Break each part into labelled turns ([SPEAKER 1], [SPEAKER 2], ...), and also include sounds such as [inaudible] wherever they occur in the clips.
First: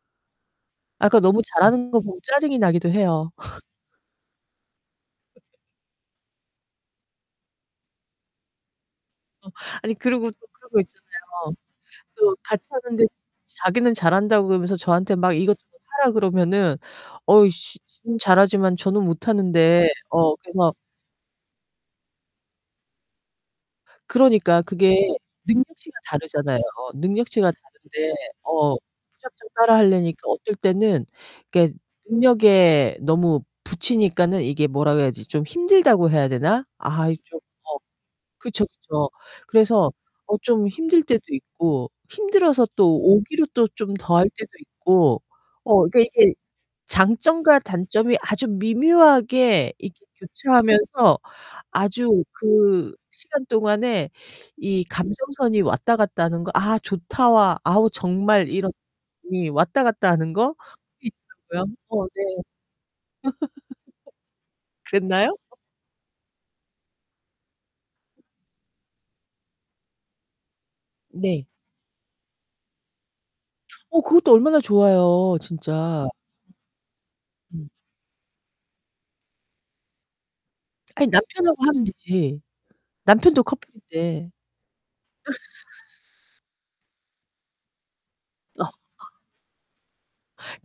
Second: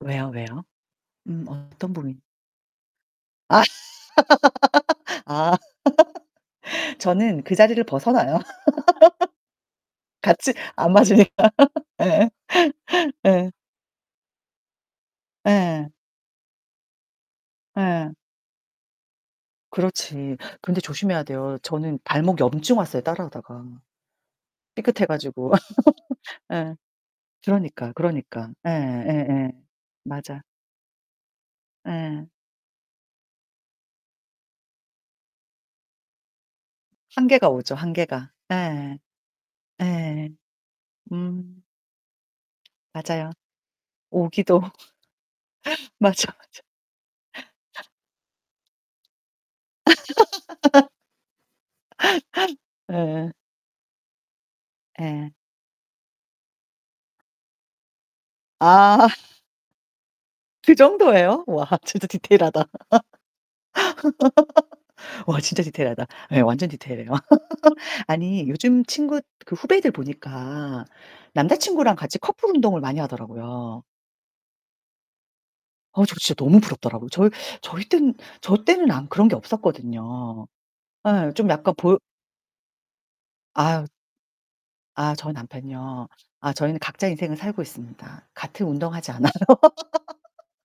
[SPEAKER 1] 왜요, 왜요?
[SPEAKER 2] 아 그 너무
[SPEAKER 1] 음
[SPEAKER 2] 잘하는
[SPEAKER 1] 어떤
[SPEAKER 2] 거
[SPEAKER 1] 부분이
[SPEAKER 2] 보면 짜증이 나기도 해요.
[SPEAKER 1] 아.
[SPEAKER 2] [laughs]
[SPEAKER 1] [laughs] 아.
[SPEAKER 2] [laughs]
[SPEAKER 1] [laughs] 저는 그 자리를 벗어나요.
[SPEAKER 2] 어. 아니
[SPEAKER 1] [laughs]
[SPEAKER 2] 그리고 또
[SPEAKER 1] 같이
[SPEAKER 2] 그런 거
[SPEAKER 1] 안 맞으니까.
[SPEAKER 2] 있잖아요.
[SPEAKER 1] 예.
[SPEAKER 2] 또 같이 하는데
[SPEAKER 1] [laughs] 예.
[SPEAKER 2] 자기는 잘한다고 그러면서 저한테 막 이것저것
[SPEAKER 1] 예.
[SPEAKER 2] 하라 그러면은 어우 씨
[SPEAKER 1] 예.
[SPEAKER 2] 지는 잘하지만 저는 못하는데 어
[SPEAKER 1] 그렇지.
[SPEAKER 2] 그래서
[SPEAKER 1] 근데 조심해야 돼요. 저는 발목 염증 왔어요, 따라 하다가
[SPEAKER 2] 그러니까 그게
[SPEAKER 1] 삐끗해 가지고.
[SPEAKER 2] 능력치가
[SPEAKER 1] [laughs]
[SPEAKER 2] 다르잖아요.
[SPEAKER 1] 예.
[SPEAKER 2] 능력치가
[SPEAKER 1] 그러니까,
[SPEAKER 2] 다른데
[SPEAKER 1] 그러니까. 예
[SPEAKER 2] 어 무작정
[SPEAKER 1] 예예.
[SPEAKER 2] 따라 하려니까
[SPEAKER 1] 맞아.
[SPEAKER 2] 어떨 때는 이렇게
[SPEAKER 1] 예.
[SPEAKER 2] 능력에 너무 부치니까는 이게 뭐라고 해야지? 좀 힘들다고 해야 되나? 아이 좀
[SPEAKER 1] 한계가 오죠,
[SPEAKER 2] 어
[SPEAKER 1] 한계가.
[SPEAKER 2] 그쵸,
[SPEAKER 1] 예.
[SPEAKER 2] 그쵸. 그래서
[SPEAKER 1] 예.
[SPEAKER 2] 어 좀 힘들 때도
[SPEAKER 1] 음.
[SPEAKER 2] 있고 힘들어서 또
[SPEAKER 1] 맞아요.
[SPEAKER 2] 오기로 또 좀 더 할 때도
[SPEAKER 1] 오기도 [laughs]
[SPEAKER 2] 있고 어 그러니까
[SPEAKER 1] 맞아,
[SPEAKER 2] 이게
[SPEAKER 1] 맞아.
[SPEAKER 2] 장점과 단점이 아주 미묘하게 이렇게
[SPEAKER 1] [laughs]
[SPEAKER 2] 교체하면서 아주 그
[SPEAKER 1] 예예.
[SPEAKER 2] 시간 동안에 이
[SPEAKER 1] 예.
[SPEAKER 2] 감정선이 왔다 갔다 하는 거 '아, 좋다.'와 '아우, 정말 이런.'이
[SPEAKER 1] 아.
[SPEAKER 2] 왔다 갔다 하는 거
[SPEAKER 1] 그 정도에요? 와
[SPEAKER 2] 있더라고요. 어.
[SPEAKER 1] 진짜
[SPEAKER 2] 네. [laughs]
[SPEAKER 1] 디테일하다. [laughs]
[SPEAKER 2] 그랬나요?
[SPEAKER 1] 와.
[SPEAKER 2] [laughs]
[SPEAKER 1] 진짜 디테일하다. 예. 완전 디테일해요. [laughs] 아니 요즘 친구 그 후배들 보니까
[SPEAKER 2] 네.
[SPEAKER 1] 남자친구랑 같이 커플 운동을 많이 하더라고요.
[SPEAKER 2] 어. 그것도 얼마나 좋아요,
[SPEAKER 1] 어
[SPEAKER 2] 진짜.
[SPEAKER 1] 저 진짜 너무 부럽더라고요. 저희
[SPEAKER 2] 음.
[SPEAKER 1] 저희 때는 저 때는 아무 그런 게 없었거든요.
[SPEAKER 2] 아니
[SPEAKER 1] 예 좀
[SPEAKER 2] 남편하고
[SPEAKER 1] 약간
[SPEAKER 2] 하면
[SPEAKER 1] 볼
[SPEAKER 2] 되지, 남편도
[SPEAKER 1] 아유.
[SPEAKER 2] 커플인데.
[SPEAKER 1] 아 저희 남편이요.
[SPEAKER 2] [laughs]
[SPEAKER 1] 아 저희는 각자 인생을 살고 있습니다.
[SPEAKER 2] 어.
[SPEAKER 1] 같은 운동 하지 않아요.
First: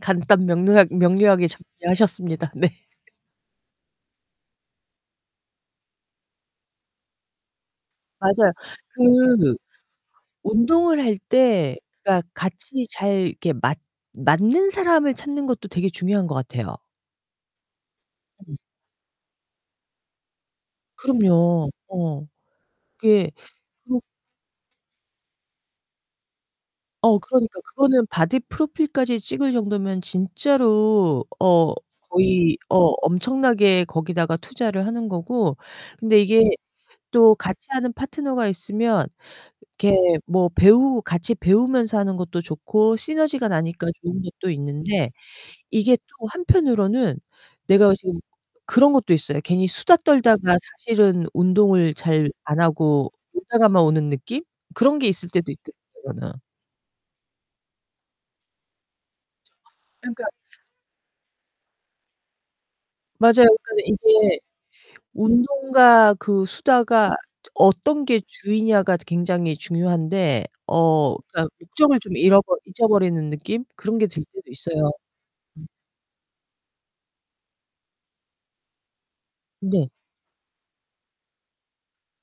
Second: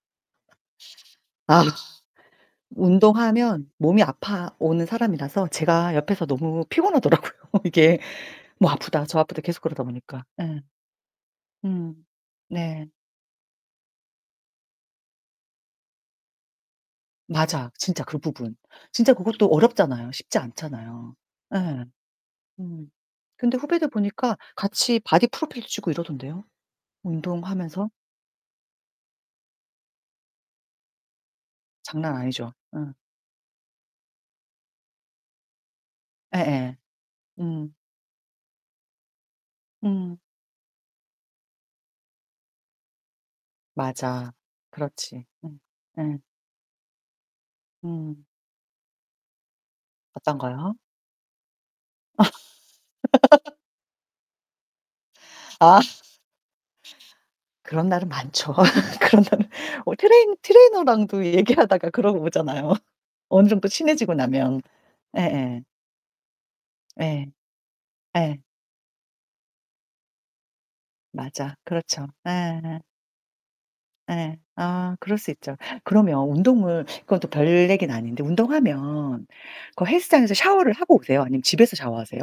[SPEAKER 2] 간단 명료하 명료하게
[SPEAKER 1] 아.
[SPEAKER 2] 정리하셨습니다. 네. [laughs]
[SPEAKER 1] 운동하면 몸이 아파 오는 사람이라서 제가 옆에서 너무 피곤하더라고요, 이게.
[SPEAKER 2] 맞아요.
[SPEAKER 1] 뭐 아프다, 저 아프다
[SPEAKER 2] 그
[SPEAKER 1] 계속 그러다 보니까 예.
[SPEAKER 2] 운동을 할 때
[SPEAKER 1] 음.
[SPEAKER 2] 그러니까 같이
[SPEAKER 1] 네.
[SPEAKER 2] 잘 이렇게 맞 맞는 사람을 찾는 것도 되게 중요한 것 같아요.
[SPEAKER 1] 맞아. 진짜 그
[SPEAKER 2] 음.
[SPEAKER 1] 부분 진짜 그것도 어렵잖아요. 쉽지 않잖아요.
[SPEAKER 2] 그럼요.
[SPEAKER 1] 예.
[SPEAKER 2] 어.
[SPEAKER 1] 음.
[SPEAKER 2] 그게
[SPEAKER 1] 근데 후배들
[SPEAKER 2] 그렇
[SPEAKER 1] 보니까 같이 바디 프로필도 찍고 이러던데요,
[SPEAKER 2] 어 그러니까.
[SPEAKER 1] 운동하면서.
[SPEAKER 2] 그거는 바디 프로필까지 찍을 정도면 진짜로 어
[SPEAKER 1] 장난 아니죠.
[SPEAKER 2] 거의 어
[SPEAKER 1] 음.
[SPEAKER 2] 엄청나게 거기다가 투자를 하는 거고 근데 이게
[SPEAKER 1] 예예.
[SPEAKER 2] 또
[SPEAKER 1] 음.
[SPEAKER 2] 같이하는 파트너가 있으면 이렇게
[SPEAKER 1] 음.
[SPEAKER 2] 뭐 배우 같이 배우면서 하는 것도 좋고, 시너지가 나니까 좋은
[SPEAKER 1] 맞아.
[SPEAKER 2] 것도 있는데
[SPEAKER 1] 그렇지. 음.
[SPEAKER 2] 이게
[SPEAKER 1] 예.
[SPEAKER 2] 또 한편으로는 내가 어 지금
[SPEAKER 1] 음.
[SPEAKER 2] 그런 것도 있어요. 괜히 수다
[SPEAKER 1] 어떤
[SPEAKER 2] 떨다가
[SPEAKER 1] 거요?
[SPEAKER 2] 사실은 운동을 잘 안 하고
[SPEAKER 1] [laughs]
[SPEAKER 2] 놀다가만 오는 느낌? 그런 게 있을 때도 있더
[SPEAKER 1] 아.
[SPEAKER 2] [unintelligible]
[SPEAKER 1] 그런 날은 많죠, [laughs] 그런 날은. 뭐
[SPEAKER 2] 정말
[SPEAKER 1] 트레이
[SPEAKER 2] 그러니까
[SPEAKER 1] 트레이너랑도 얘기하다가 그러고 오잖아요, [laughs]
[SPEAKER 2] 맞아요.
[SPEAKER 1] 어느 정도
[SPEAKER 2] 근데
[SPEAKER 1] 친해지고
[SPEAKER 2] 이게
[SPEAKER 1] 나면. 예예.
[SPEAKER 2] 운동과 그 수다가
[SPEAKER 1] 예.
[SPEAKER 2] 저 어떤 게
[SPEAKER 1] 예.
[SPEAKER 2] 주이냐가 굉장히 중요한데 어 그러니까
[SPEAKER 1] 맞아.
[SPEAKER 2] 목적을
[SPEAKER 1] 그렇죠.
[SPEAKER 2] 좀
[SPEAKER 1] 예.
[SPEAKER 2] 잃어버
[SPEAKER 1] 예.
[SPEAKER 2] 잊어버리는 느낌 그런 게 들
[SPEAKER 1] 예.
[SPEAKER 2] 때도 있어요.
[SPEAKER 1] 아 그럴 수 있죠.
[SPEAKER 2] 음.
[SPEAKER 1] 그러면 운동을 그건 또 별 얘긴 아닌데 운동하면 그
[SPEAKER 2] 네.
[SPEAKER 1] 헬스장에서 샤워를 하고 오세요? 아니면 집에서 샤워하세요?